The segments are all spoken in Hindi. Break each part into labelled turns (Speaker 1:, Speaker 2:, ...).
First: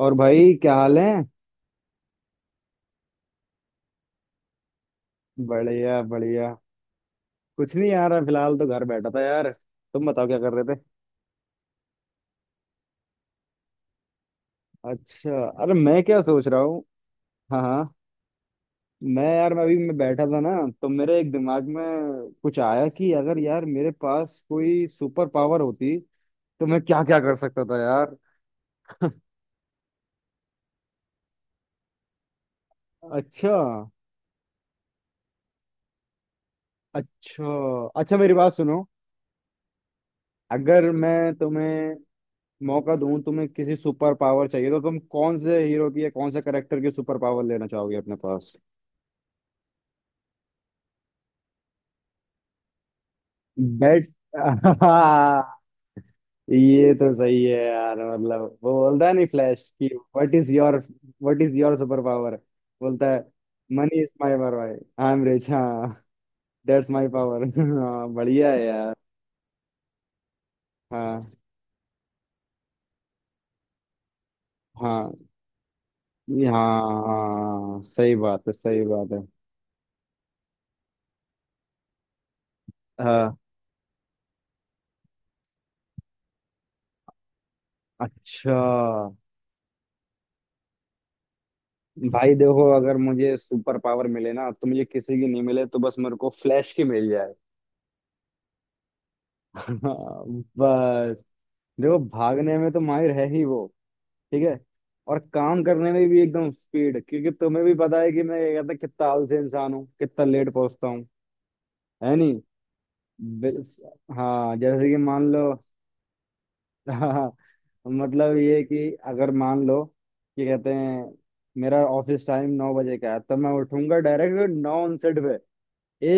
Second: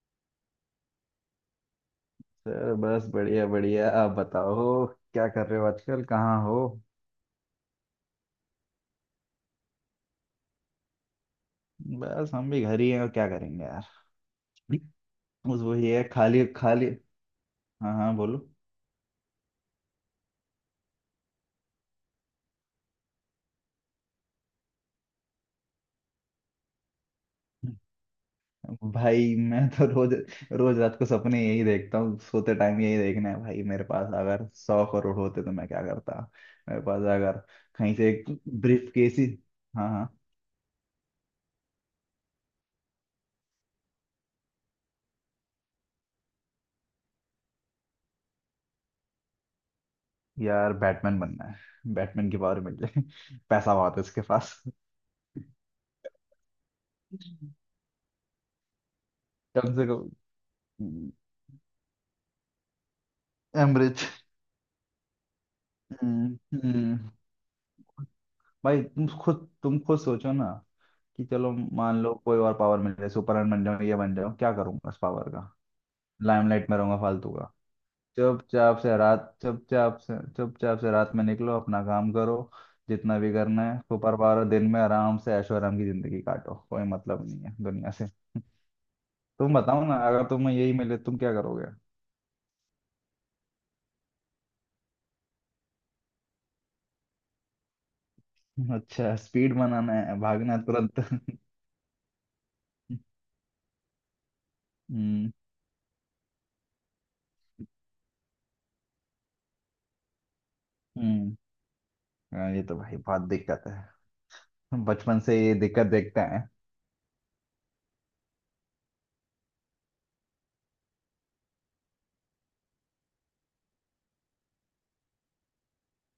Speaker 1: और भाई क्या हाल है?
Speaker 2: सर, बस बढ़िया बढ़िया। आप बताओ, क्या कर रहे हो
Speaker 1: बढ़िया
Speaker 2: आजकल? कहाँ
Speaker 1: बढ़िया।
Speaker 2: हो?
Speaker 1: कुछ नहीं यार, मैं फिलहाल तो घर बैठा था यार। तुम बताओ क्या कर रहे थे?
Speaker 2: बस हम भी घर ही हैं, और क्या करेंगे यार।
Speaker 1: अच्छा,
Speaker 2: बस
Speaker 1: अरे
Speaker 2: वही
Speaker 1: मैं
Speaker 2: है,
Speaker 1: क्या
Speaker 2: खाली
Speaker 1: सोच रहा हूँ।
Speaker 2: खाली।
Speaker 1: हाँ
Speaker 2: हाँ
Speaker 1: हाँ।
Speaker 2: हाँ, बोलो।
Speaker 1: मैं यार मैं अभी मैं बैठा था ना, तो मेरे एक दिमाग में कुछ आया कि अगर यार मेरे पास कोई सुपर पावर होती तो मैं क्या क्या कर सकता था यार।
Speaker 2: भाई मैं तो रोज रोज रात को सपने यही देखता हूँ, सोते टाइम यही देखना है।
Speaker 1: अच्छा।
Speaker 2: भाई मेरे पास अगर 100 करोड़ होते तो मैं क्या करता। मेरे पास अगर
Speaker 1: अच्छा।
Speaker 2: कहीं से
Speaker 1: अच्छा,
Speaker 2: एक
Speaker 1: मेरी बात सुनो।
Speaker 2: ब्रीफ केस ही। हाँ हाँ।
Speaker 1: अगर मैं तुम्हें मौका दूं, तुम्हें किसी सुपर पावर चाहिए तो तुम कौन से हीरो की या कौन से करेक्टर की सुपर पावर लेना चाहोगे अपने पास?
Speaker 2: यार, बैटमैन बनना है, बैटमैन की पावर मिल जाए। पैसा बहुत है
Speaker 1: बेट।
Speaker 2: उसके
Speaker 1: हाँ।
Speaker 2: पास,
Speaker 1: ये तो सही है यार, मतलब वो बोलता है नहीं, फ्लैश,
Speaker 2: कम
Speaker 1: कि
Speaker 2: से कम।
Speaker 1: What is your, what is your super power बोलता है, money
Speaker 2: am rich.
Speaker 1: Is my power भाई, आई एम रिच। हाँ।
Speaker 2: हम्म
Speaker 1: दैट्स माय
Speaker 2: हम्म।
Speaker 1: पावर। हाँ बढ़िया है
Speaker 2: भाई
Speaker 1: यार।
Speaker 2: तुम खुद सोचो ना, कि
Speaker 1: हाँ
Speaker 2: चलो, मान लो कोई और पावर मिल जाए, सुपरमैन बन जाऊं, ये बन जाऊं, क्या करूंगा इस
Speaker 1: हाँ।
Speaker 2: पावर का। लाइमलाइट में रहूंगा फालतू का।
Speaker 1: हाँ सही बात है,
Speaker 2: चुपचाप
Speaker 1: सही
Speaker 2: से
Speaker 1: बात है।
Speaker 2: रात में निकलो, अपना काम करो, जितना भी
Speaker 1: हाँ।
Speaker 2: करना है सुपर पावर, दिन में आराम से ऐशो आराम की जिंदगी काटो, कोई मतलब नहीं है दुनिया से।
Speaker 1: अच्छा।
Speaker 2: तुम बताओ ना, अगर तुम्हें यही मिले तुम क्या करोगे।
Speaker 1: भाई देखो, अगर मुझे सुपर पावर मिले ना तो मुझे किसी की नहीं मिले, तो बस मेरे को फ्लैश की मिल जाए।
Speaker 2: अच्छा, स्पीड बनाना है, भागना है तुरंत।
Speaker 1: बस। देखो भागने में तो माहिर है ही वो। ठीक है। और
Speaker 2: हम्म
Speaker 1: काम करने में भी एकदम स्पीड, क्योंकि तुम्हें भी पता है कि मैं ये कहता कितना आलसी इंसान हूँ, कितना लेट पहुंचता हूँ,
Speaker 2: हम्म।
Speaker 1: है नहीं।
Speaker 2: हाँ, ये तो भाई बहुत दिक्कत
Speaker 1: बिल-
Speaker 2: है,
Speaker 1: हाँ,
Speaker 2: हम
Speaker 1: जैसे कि
Speaker 2: बचपन
Speaker 1: मान
Speaker 2: से
Speaker 1: लो।
Speaker 2: ये दिक्कत देखते हैं।
Speaker 1: हाँ, मतलब ये कि अगर मान लो कि कहते हैं मेरा ऑफिस टाइम 9 बजे का है, तब मैं उठूंगा डायरेक्ट 9:59 पे।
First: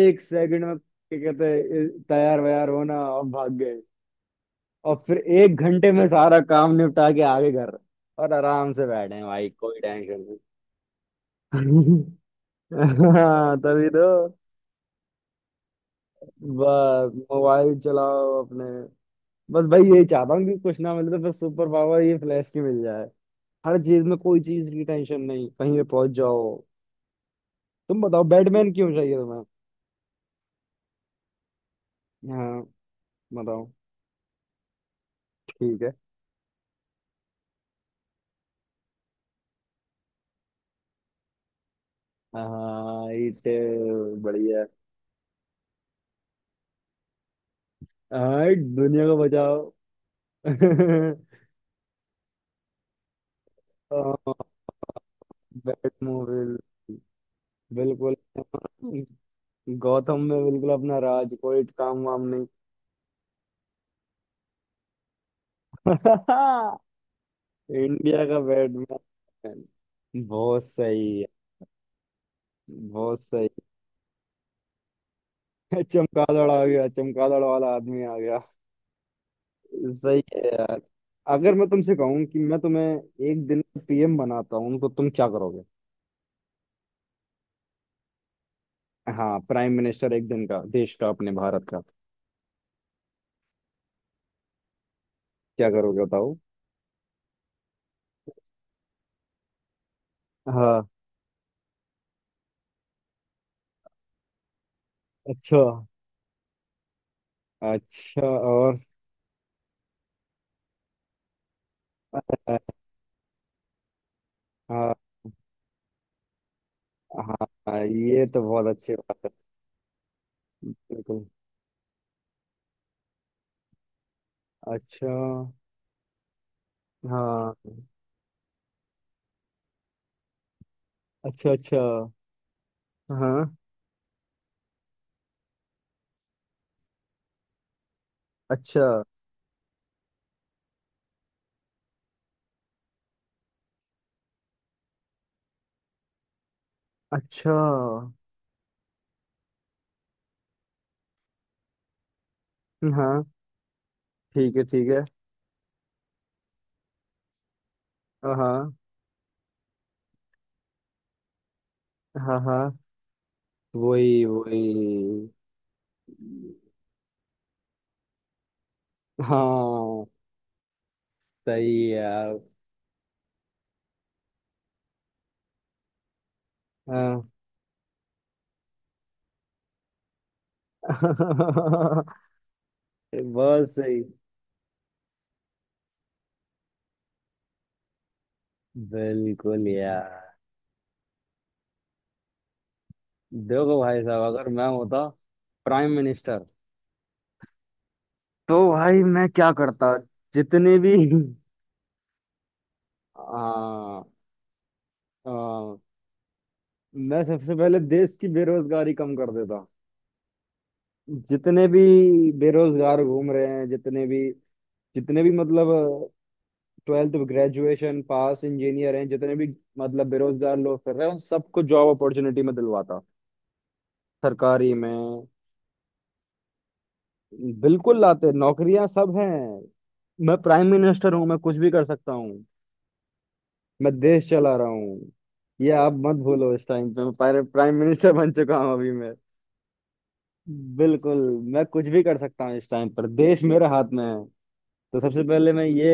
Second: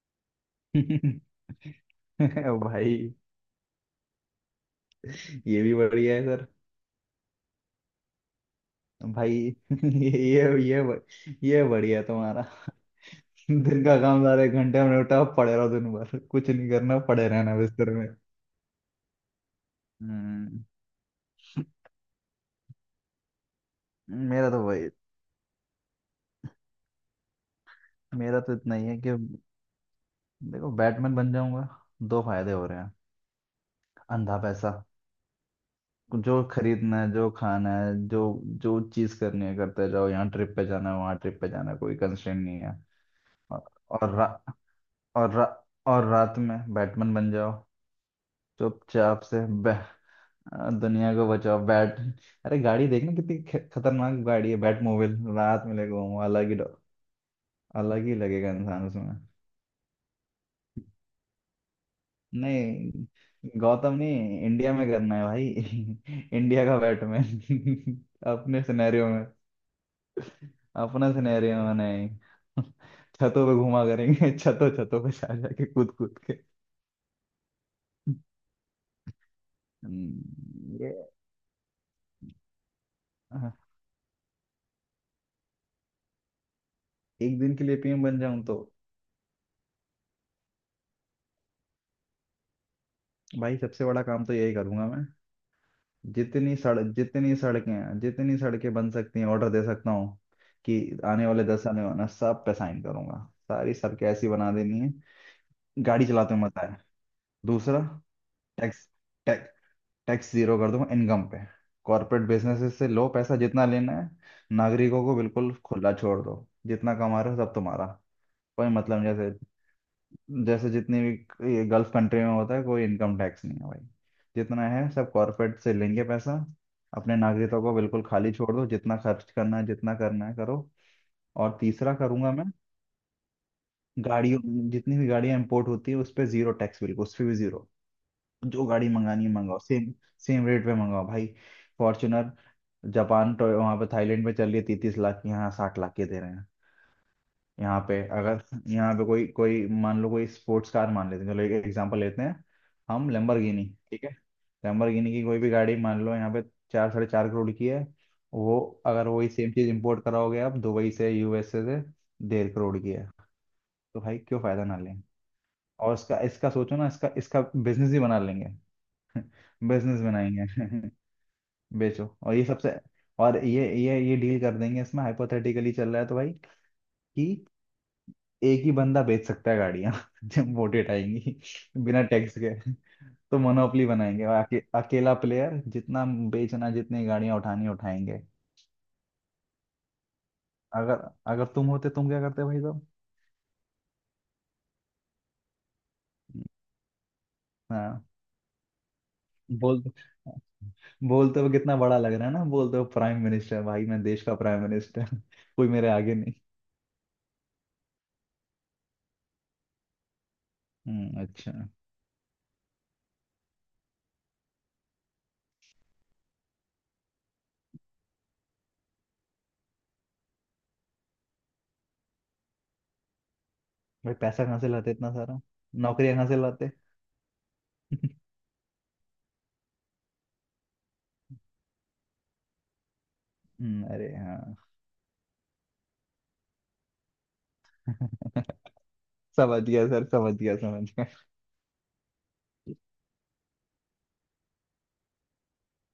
Speaker 1: 1 सेकंड में क्या कहते हैं तैयार वैयार होना
Speaker 2: भाई,
Speaker 1: और भाग गए, और फिर एक
Speaker 2: ये भी
Speaker 1: घंटे में
Speaker 2: बढ़िया है
Speaker 1: सारा
Speaker 2: सर।
Speaker 1: काम निपटा के आगे घर। और आराम से बैठे हैं
Speaker 2: भाई
Speaker 1: भाई, कोई
Speaker 2: ये
Speaker 1: टेंशन
Speaker 2: ये ये ब- ये
Speaker 1: नहीं।
Speaker 2: बढ़िया है तुम्हारा।
Speaker 1: हाँ
Speaker 2: दिन
Speaker 1: तभी
Speaker 2: का काम
Speaker 1: तो।
Speaker 2: सारे एक घंटे में निपटा, पड़े रहो दिन भर, कुछ नहीं करना,
Speaker 1: बस
Speaker 2: पड़े रहना
Speaker 1: मोबाइल
Speaker 2: बिस्तर में।
Speaker 1: चलाओ अपने। बस भाई यही चाहता हूँ कि
Speaker 2: हम्म।
Speaker 1: कुछ ना मिले तो बस सुपर पावर ये फ्लैश की मिल जाए। हर चीज में कोई
Speaker 2: मेरा तो
Speaker 1: चीज की
Speaker 2: वही
Speaker 1: टेंशन नहीं, कहीं पे पहुंच जाओ। तुम बताओ
Speaker 2: मेरा तो
Speaker 1: बैटमैन
Speaker 2: इतना ही
Speaker 1: क्यों
Speaker 2: है कि,
Speaker 1: चाहिए तुम्हें?
Speaker 2: देखो बैटमैन बन जाऊंगा, दो फायदे
Speaker 1: हाँ
Speaker 2: हो रहे हैं।
Speaker 1: बताओ।
Speaker 2: अंधा पैसा,
Speaker 1: ठीक है।
Speaker 2: जो खरीदना है, जो खाना है, जो जो चीज करनी है करते जाओ, यहाँ ट्रिप पे जाना है, वहाँ ट्रिप पे जाना है, कोई कंस्ट्रेंट नहीं है।
Speaker 1: हाँ इट।
Speaker 2: और
Speaker 1: बढ़िया है।
Speaker 2: और रा, और रात में बैटमैन बन जाओ,
Speaker 1: हाँ दुनिया को
Speaker 2: चुपचाप से
Speaker 1: बचाओ।
Speaker 2: दुनिया को बचाओ। बैट अरे गाड़ी देखना, कितनी खतरनाक गाड़ी है बैटमोबाइल, रात में
Speaker 1: बैट।
Speaker 2: लेके घूमो, अलग
Speaker 1: बिल्कुल।
Speaker 2: ही लगेगा इंसान उसमें।
Speaker 1: गौतम में बिल्कुल अपना राज, कोई काम वाम नहीं।
Speaker 2: नहीं गौतम नहीं, इंडिया में करना है भाई। इंडिया का बैटमैन।
Speaker 1: इंडिया का
Speaker 2: अपने सिनेरियो में,
Speaker 1: बैटमैन। बहुत
Speaker 2: अपना
Speaker 1: सही है।
Speaker 2: सिनेरियो में नहीं।
Speaker 1: बहुत
Speaker 2: छतों
Speaker 1: सही
Speaker 2: पे घुमा करेंगे। छतों छतों पे जा जाके
Speaker 1: है।
Speaker 2: कूद कूद के।
Speaker 1: चमगादड़ आ गया, चमगादड़ वाला आदमी आ गया। सही है यार।
Speaker 2: ये।
Speaker 1: अगर मैं तुमसे कहूं कि मैं तुम्हें एक
Speaker 2: हाँ,
Speaker 1: दिन पीएम बनाता हूं तो तुम क्या करोगे?
Speaker 2: एक दिन के लिए पीएम बन जाऊं तो
Speaker 1: हाँ प्राइम मिनिस्टर, एक दिन का देश का, अपने भारत का।
Speaker 2: भाई सबसे बड़ा काम तो यही करूंगा मैं।
Speaker 1: क्या करोगे बताओ?
Speaker 2: जितनी सड़कें हैं, जितनी सड़कें बन सकती हैं, ऑर्डर दे सकता हूँ कि
Speaker 1: हाँ।
Speaker 2: आने वाले दस, आने वाला सब पे साइन करूंगा, सारी सड़कें ऐसी बना देनी है,
Speaker 1: अच्छा
Speaker 2: गाड़ी चलाते हुए मजा है। दूसरा,
Speaker 1: अच्छा। और?
Speaker 2: टैक्स टैक्स टैक्स जीरो कर दूंगा इनकम पे। कॉर्पोरेट
Speaker 1: हाँ।
Speaker 2: बिजनेसेस से लो पैसा, जितना लेना है।
Speaker 1: हाँ।
Speaker 2: नागरिकों को बिल्कुल खुला छोड़ दो, जितना कमा रहे हो सब
Speaker 1: हाँ,
Speaker 2: तुम्हारा।
Speaker 1: ये तो बहुत
Speaker 2: कोई
Speaker 1: अच्छी
Speaker 2: मतलब नहीं, जैसे
Speaker 1: बात।
Speaker 2: जैसे जितनी
Speaker 1: बिल्कुल।
Speaker 2: भी ये गल्फ कंट्री में होता है, कोई इनकम टैक्स नहीं है भाई, जितना है सब
Speaker 1: अच्छा।
Speaker 2: कॉर्पोरेट से लेंगे पैसा, अपने
Speaker 1: हाँ।
Speaker 2: नागरिकों को बिल्कुल खाली छोड़ दो, जितना खर्च करना है, जितना करना है करो।
Speaker 1: अच्छा
Speaker 2: और
Speaker 1: अच्छा।
Speaker 2: तीसरा करूंगा मैं,
Speaker 1: हाँ।
Speaker 2: गाड़ियों जितनी भी गाड़ियां इंपोर्ट होती है उस पर जीरो टैक्स, बिल्कुल उस पर भी जीरो, जो
Speaker 1: अच्छा
Speaker 2: गाड़ी मंगानी है मंगाओ, सेम सेम रेट पे मंगाओ भाई। फॉर्च्यूनर जापान, तो वहां पे थाईलैंड में चल रही है 33 लाख की, यहाँ 60 लाख की दे रहे हैं।
Speaker 1: अच्छा।
Speaker 2: यहाँ पे अगर यहाँ पे कोई कोई मान लो, कोई स्पोर्ट्स कार मान लेते हैं, चलो एक एग्जांपल लेते हैं, हम
Speaker 1: हाँ।
Speaker 2: लैम्बोर्गिनी, ठीक है,
Speaker 1: ठीक है ठीक है।
Speaker 2: लैम्बोर्गिनी की कोई भी गाड़ी मान लो, यहाँ पे चार, साढ़े चार करोड़ की है।
Speaker 1: हाँ
Speaker 2: वो,
Speaker 1: हाँ।
Speaker 2: अगर वही सेम चीज इंपोर्ट कराओगे आप दुबई से, यूएसए से,
Speaker 1: हाँ।
Speaker 2: डेढ़
Speaker 1: हाँ,
Speaker 2: करोड़ की है। तो भाई
Speaker 1: वही
Speaker 2: क्यों फायदा ना लें।
Speaker 1: वही।
Speaker 2: और इसका इसका सोचो ना, इसका इसका बिजनेस ही बना लेंगे। बिजनेस
Speaker 1: हाँ
Speaker 2: बनाएंगे।
Speaker 1: सही है
Speaker 2: बेचो। और
Speaker 1: यार।
Speaker 2: ये सबसे, और ये डील कर देंगे इसमें, हाइपोथेटिकली चल रहा है तो भाई,
Speaker 1: हाँ।
Speaker 2: कि एक ही बंदा बेच सकता है गाड़ियां। जब वोटें आएंगी, बिना टैक्स के, तो
Speaker 1: बहुत
Speaker 2: मोनोपोली
Speaker 1: सही।
Speaker 2: बनाएंगे आके, अकेला प्लेयर, जितना बेचना, जितनी गाड़ियां उठानी उठाएंगे।
Speaker 1: बिल्कुल यार।
Speaker 2: अगर अगर तुम होते तुम क्या करते भाई साहब।
Speaker 1: देखो भाई साहब, अगर मैं होता प्राइम मिनिस्टर
Speaker 2: हाँ,
Speaker 1: तो भाई मैं क्या
Speaker 2: बोल।
Speaker 1: करता। जितने भी।
Speaker 2: बोलते हुए कितना बड़ा लग रहा है ना, बोलते हुए प्राइम मिनिस्टर, भाई मैं
Speaker 1: हाँ।
Speaker 2: देश का प्राइम मिनिस्टर, कोई
Speaker 1: हाँ,
Speaker 2: मेरे आगे नहीं।
Speaker 1: मैं सबसे पहले देश की बेरोजगारी कम कर देता।
Speaker 2: अच्छा।
Speaker 1: जितने भी बेरोजगार घूम रहे हैं, जितने भी, जितने भी मतलब ट्वेल्थ ग्रेजुएशन पास इंजीनियर हैं, जितने भी मतलब बेरोजगार लोग कर रहे हैं उन सबको जॉब अपॉर्चुनिटी में दिलवाता।
Speaker 2: भाई पैसा कहाँ से
Speaker 1: सरकारी में।
Speaker 2: लाते इतना सारा, नौकरियां कहाँ से लाते।
Speaker 1: बिल्कुल लाते नौकरियां, सब हैं। मैं प्राइम मिनिस्टर हूँ, मैं कुछ भी कर सकता हूँ। मैं
Speaker 2: अरे
Speaker 1: देश चला
Speaker 2: हाँ।
Speaker 1: रहा हूँ, ये आप मत भूलो इस टाइम पे। मैं प्राइम मिनिस्टर बन चुका हूँ अभी मैं।
Speaker 2: समझ गया सर, समझ गया, समझ गया।
Speaker 1: बिल्कुल। मैं कुछ भी कर सकता हूँ इस टाइम पर, देश मेरे हाथ में है। तो सबसे पहले मैं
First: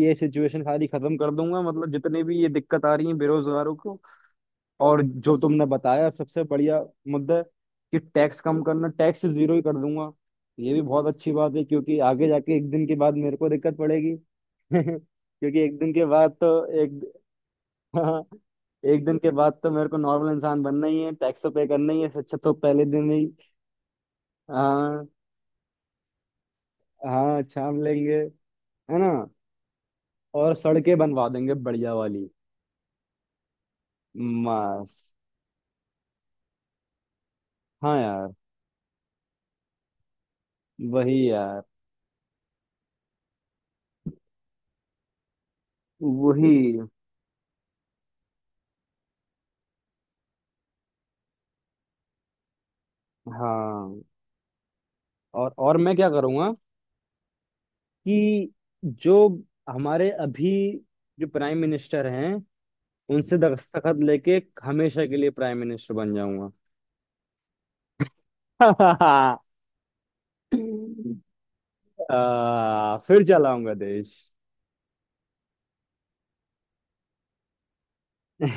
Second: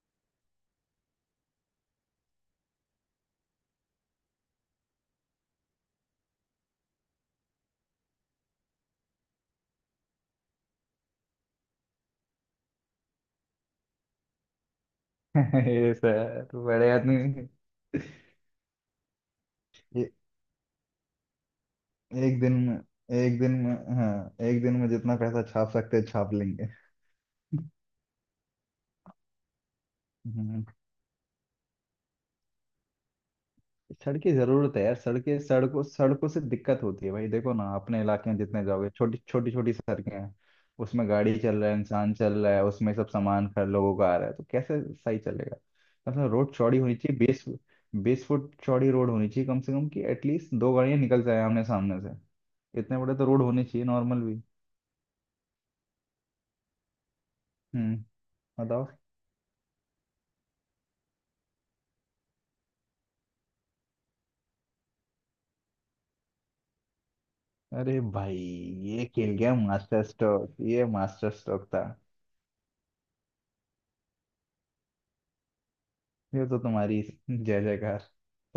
Speaker 1: ये सिचुएशन सारी खत्म कर दूंगा, मतलब जितने भी ये दिक्कत आ रही है बेरोजगारों को। और जो तुमने बताया सबसे बढ़िया मुद्दा है कि टैक्स कम करना, टैक्स जीरो ही कर दूंगा। ये भी बहुत अच्छी बात है क्योंकि आगे जाके एक दिन के बाद मेरे को दिक्कत पड़ेगी। क्योंकि एक दिन
Speaker 2: ये
Speaker 1: के बाद
Speaker 2: सर
Speaker 1: तो
Speaker 2: बड़े आदमी।
Speaker 1: एक एक दिन के बाद तो मेरे को
Speaker 2: ये
Speaker 1: नॉर्मल इंसान बनना ही है, टैक्स तो पे करना ही है। अच्छा
Speaker 2: एक दिन
Speaker 1: तो
Speaker 2: में,
Speaker 1: पहले दिन ही।
Speaker 2: एक दिन में, हाँ, एक दिन में
Speaker 1: हाँ,
Speaker 2: जितना पैसा छाप सकते हैं छाप लेंगे।
Speaker 1: हाँ छाप लेंगे। है ना। और
Speaker 2: हम्म।
Speaker 1: सड़कें बनवा देंगे बढ़िया वाली।
Speaker 2: सड़क की जरूरत है यार,
Speaker 1: मस्त।
Speaker 2: सड़कें सड़कों सड़कों से दिक्कत होती है भाई, देखो ना
Speaker 1: हाँ
Speaker 2: अपने इलाके
Speaker 1: यार।
Speaker 2: में जितने जाओगे छोटी छोटी छोटी सड़कें हैं, उसमें
Speaker 1: वही
Speaker 2: गाड़ी चल
Speaker 1: यार
Speaker 2: रहा है, इंसान चल रहा है, उसमें सब सामान खर लोगों का आ रहा है, तो कैसे सही चलेगा। कम से कम रोड चौड़ी
Speaker 1: वही।
Speaker 2: होनी चाहिए बीस, 20 फुट चौड़ी रोड होनी चाहिए कम से कम, कि एटलीस्ट दो गाड़ियां निकल जाए आमने सामने से, इतने बड़े तो रोड होने चाहिए
Speaker 1: हाँ।
Speaker 2: नॉर्मल भी।
Speaker 1: और मैं क्या करूँगा
Speaker 2: हम्म,
Speaker 1: कि
Speaker 2: बताओ।
Speaker 1: जो हमारे अभी, जो प्राइम मिनिस्टर हैं, उनसे दस्तखत लेके हमेशा के लिए प्राइम मिनिस्टर बन जाऊंगा।
Speaker 2: अरे भाई, ये खेल गया मास्टर स्ट्रोक, ये मास्टर स्ट्रोक था।
Speaker 1: आ, फिर चलाऊंगा देश।
Speaker 2: ये तो तुम्हारी जय जयकार,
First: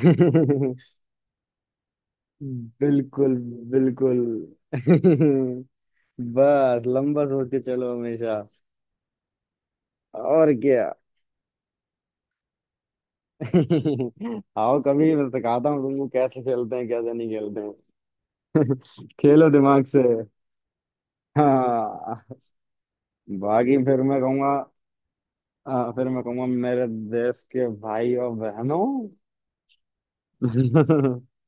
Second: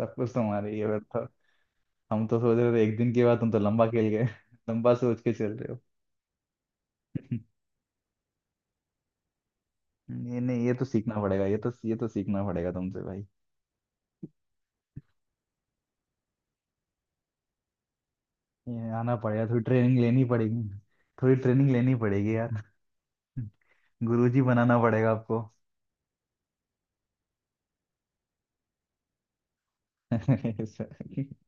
Speaker 2: सब कुछ तुम्हारे। ये बताओ, हम तो सोच रहे थे एक दिन के
Speaker 1: बिल्कुल
Speaker 2: बाद, तुम तो लंबा खेल
Speaker 1: बिल्कुल।
Speaker 2: गए। लंबा सोच के चल रहे हो।
Speaker 1: बस लंबा सोच के चलो हमेशा।
Speaker 2: ये
Speaker 1: और
Speaker 2: नहीं, ये तो
Speaker 1: क्या।
Speaker 2: सीखना पड़ेगा, ये तो सीखना पड़ेगा तुमसे भाई।
Speaker 1: आओ कभी मैं सिखाता हूँ तुमको कैसे खेलते हैं, कैसे नहीं खेलते हैं।
Speaker 2: ये आना पड़ेगा,
Speaker 1: खेलो
Speaker 2: थोड़ी
Speaker 1: दिमाग
Speaker 2: ट्रेनिंग
Speaker 1: से।
Speaker 2: लेनी पड़ेगी थोड़ी ट्रेनिंग लेनी
Speaker 1: हाँ,
Speaker 2: पड़ेगी यार।
Speaker 1: बाकी फिर मैं
Speaker 2: गुरुजी
Speaker 1: कहूंगा।
Speaker 2: बनाना पड़ेगा आपको।
Speaker 1: हाँ, फिर मैं कहूंगा मेरे देश के भाई और बहनों।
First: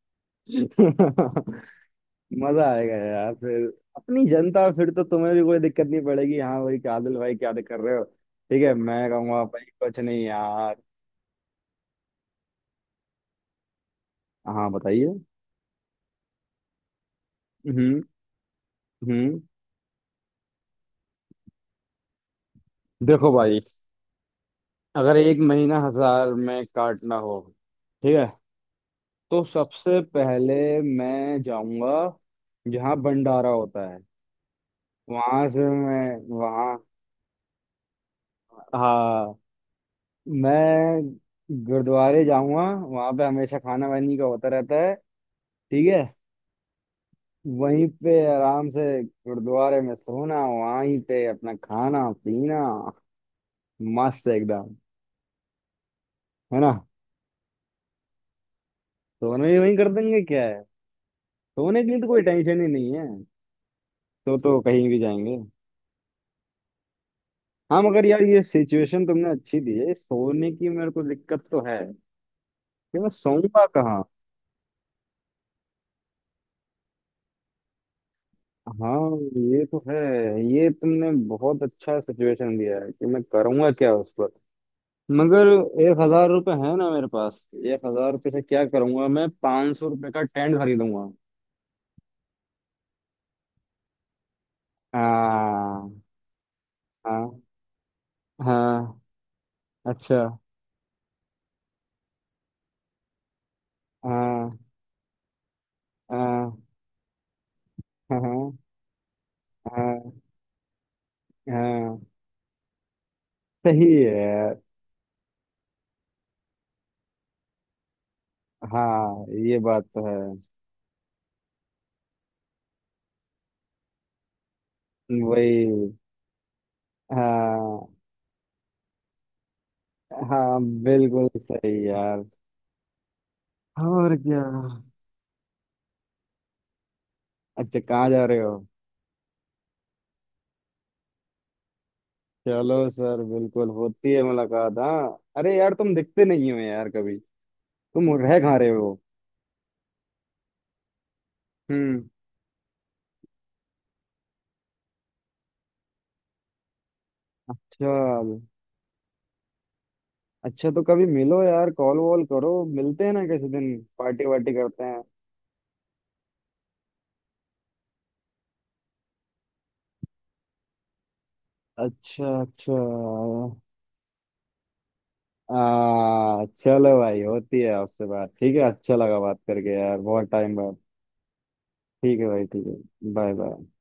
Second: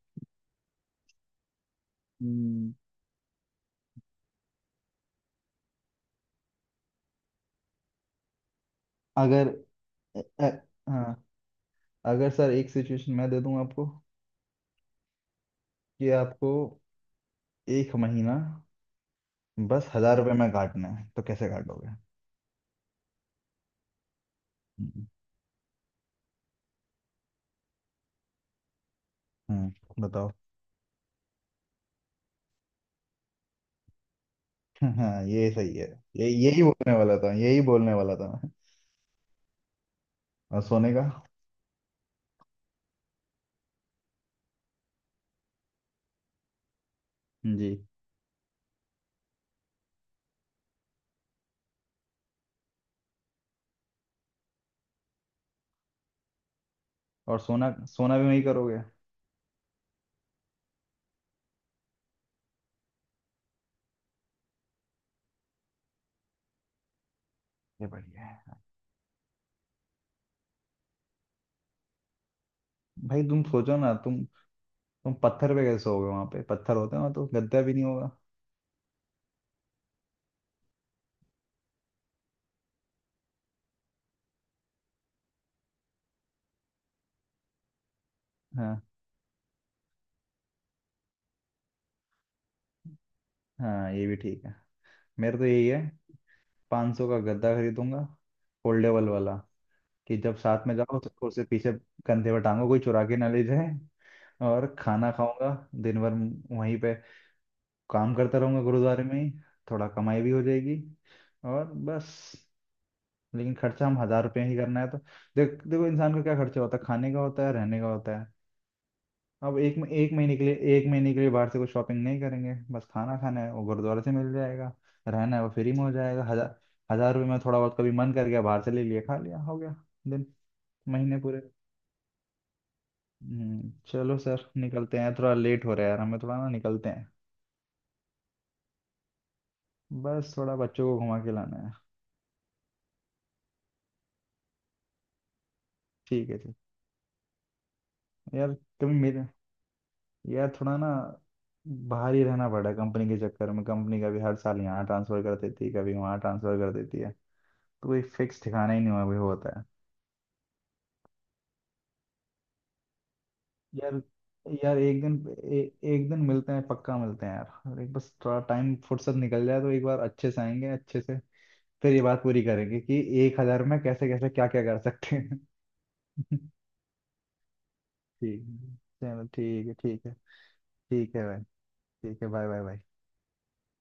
Speaker 1: मजा
Speaker 2: हम्म,
Speaker 1: आएगा यार फिर। अपनी जनता, फिर तो तुम्हें भी कोई दिक्कत नहीं पड़ेगी, हाँ भाई, क्या आदिल भाई क्या कर रहे हो। ठीक है, मैं कहूंगा
Speaker 2: अगर
Speaker 1: भाई कुछ
Speaker 2: अ-
Speaker 1: नहीं
Speaker 2: अ-
Speaker 1: यार।
Speaker 2: हाँ, अगर सर एक सिचुएशन मैं दे दूं आपको,
Speaker 1: हाँ बताइए।
Speaker 2: कि आपको एक
Speaker 1: हम्म
Speaker 2: महीना
Speaker 1: हम्म।
Speaker 2: बस हजार रुपये में काटना है, तो कैसे काटोगे।
Speaker 1: देखो भाई,
Speaker 2: हम्म
Speaker 1: अगर एक महीना 1,000 में काटना हो, ठीक है, तो
Speaker 2: हम्म,
Speaker 1: सबसे
Speaker 2: बताओ।
Speaker 1: पहले मैं जाऊंगा जहाँ भंडारा होता है।
Speaker 2: हाँ,
Speaker 1: वहां
Speaker 2: ये
Speaker 1: से
Speaker 2: सही है,
Speaker 1: मैं,
Speaker 2: ये यही
Speaker 1: वहाँ,
Speaker 2: बोलने वाला था, यही बोलने वाला था मैं।
Speaker 1: हाँ,
Speaker 2: और सोने
Speaker 1: मैं
Speaker 2: का।
Speaker 1: गुरुद्वारे जाऊंगा। वहां पे हमेशा खाना वानी का होता रहता है। ठीक है।
Speaker 2: जी।
Speaker 1: वहीं पे आराम से गुरुद्वारे में सोना, वहीं पे अपना खाना पीना। मस्त एकदम। है ना।
Speaker 2: और सोना सोना भी वही करोगे?
Speaker 1: सोना भी वहीं कर देंगे, क्या है सोने के लिए तो कोई टेंशन ही नहीं है, तो कहीं भी जाएंगे। हाँ
Speaker 2: ये
Speaker 1: मगर यार
Speaker 2: बढ़िया
Speaker 1: ये
Speaker 2: है।
Speaker 1: सिचुएशन तुमने अच्छी दी है, सोने की मेरे को दिक्कत तो है कि मैं
Speaker 2: भाई तुम
Speaker 1: सोऊंगा
Speaker 2: सोचो ना,
Speaker 1: कहाँ।
Speaker 2: तुम पत्थर पे कैसे सोओगे, वहां पे पत्थर होते हैं ना, तो गद्दा भी नहीं होगा।
Speaker 1: हाँ ये तो है। ये तुमने बहुत अच्छा सिचुएशन दिया है कि मैं करूंगा क्या उस पर। मगर 1,000 रुपये है ना मेरे पास। 1,000 रुपये से क्या
Speaker 2: हाँ
Speaker 1: करूंगा, मैं 500 रुपये का टेंट खरीदूंगा।
Speaker 2: हाँ, ये भी ठीक है। मेरा तो यही है,
Speaker 1: हाँ
Speaker 2: 500 सौ का
Speaker 1: हाँ
Speaker 2: गद्दा खरीदूंगा,
Speaker 1: हाँ।
Speaker 2: फोल्डेबल वाला, कि जब
Speaker 1: अच्छा।
Speaker 2: साथ में जाओ तो उसे पीछे कंधे पर टांगो, कोई चुरा के ना ले जाए।
Speaker 1: हाँ
Speaker 2: और खाना खाऊंगा दिन भर
Speaker 1: हाँ
Speaker 2: वहीं पे, काम
Speaker 1: हाँ हाँ
Speaker 2: करता रहूंगा गुरुद्वारे में ही, थोड़ा कमाई भी हो जाएगी। और
Speaker 1: हाँ।
Speaker 2: बस, लेकिन
Speaker 1: सही
Speaker 2: खर्चा हम
Speaker 1: है
Speaker 2: हजार रुपये ही
Speaker 1: यार।
Speaker 2: करना है तो, देखो इंसान का क्या खर्चा होता है, खाने का होता है, रहने का होता है,
Speaker 1: हाँ
Speaker 2: अब
Speaker 1: ये
Speaker 2: एक
Speaker 1: बात तो
Speaker 2: एक
Speaker 1: है।
Speaker 2: महीने के लिए एक महीने के लिए बाहर से कुछ शॉपिंग नहीं करेंगे। बस खाना खाना है वो गुरुद्वारे से मिल जाएगा, रहना है वो फ्री में हो
Speaker 1: वही।
Speaker 2: जाएगा, हजार, हजार रुपये में थोड़ा बहुत कभी
Speaker 1: हाँ
Speaker 2: मन कर गया बाहर से ले लिया, खा लिया, हो गया दिन,
Speaker 1: हाँ
Speaker 2: महीने
Speaker 1: बिल्कुल
Speaker 2: पूरे।
Speaker 1: सही यार। और
Speaker 2: चलो
Speaker 1: क्या।
Speaker 2: सर निकलते हैं, थोड़ा लेट हो रहा है यार, हमें थोड़ा ना निकलते हैं।
Speaker 1: अच्छा कहाँ जा रहे हो?
Speaker 2: बस थोड़ा बच्चों को घुमा के लाना है।
Speaker 1: चलो सर, बिल्कुल, होती है मुलाकात। हाँ अरे यार तुम दिखते
Speaker 2: ठीक है,
Speaker 1: नहीं
Speaker 2: ठीक।
Speaker 1: हो यार कभी। तुम रह
Speaker 2: यार
Speaker 1: कहाँ रहे हो?
Speaker 2: कभी मेरे यार थोड़ा ना,
Speaker 1: हम्म।
Speaker 2: बाहर ही रहना पड़ा कंपनी के चक्कर में, कंपनी कभी हर साल यहाँ ट्रांसफर कर देती है, कभी वहाँ ट्रांसफर कर देती है, तो कोई
Speaker 1: चल।
Speaker 2: फिक्स ठिकाना ही नहीं हुआ, अभी होता है।
Speaker 1: अच्छा तो कभी मिलो यार, कॉल वॉल करो, मिलते हैं ना किसी दिन
Speaker 2: यार,
Speaker 1: पार्टी वार्टी
Speaker 2: यार
Speaker 1: करते
Speaker 2: एक
Speaker 1: हैं।
Speaker 2: दिन, एक दिन मिलते हैं, पक्का मिलते हैं यार, और एक, बस थोड़ा टाइम फुर्सत निकल जाए, तो एक बार अच्छे से आएंगे, अच्छे से फिर ये बात
Speaker 1: अच्छा
Speaker 2: पूरी
Speaker 1: अच्छा।
Speaker 2: करेंगे कि एक हजार में कैसे कैसे क्या क्या कर सकते हैं।
Speaker 1: आ चलो भाई, होती है आपसे बात।
Speaker 2: ठीक
Speaker 1: ठीक है,
Speaker 2: है,
Speaker 1: अच्छा लगा
Speaker 2: चलो
Speaker 1: बात
Speaker 2: ठीक है,
Speaker 1: करके यार,
Speaker 2: ठीक है,
Speaker 1: बहुत टाइम बाद।
Speaker 2: ठीक है भाई,
Speaker 1: ठीक
Speaker 2: ठीक
Speaker 1: है
Speaker 2: है,
Speaker 1: भाई,
Speaker 2: बाय बाय
Speaker 1: ठीक
Speaker 2: बाय।
Speaker 1: है। Bye bye.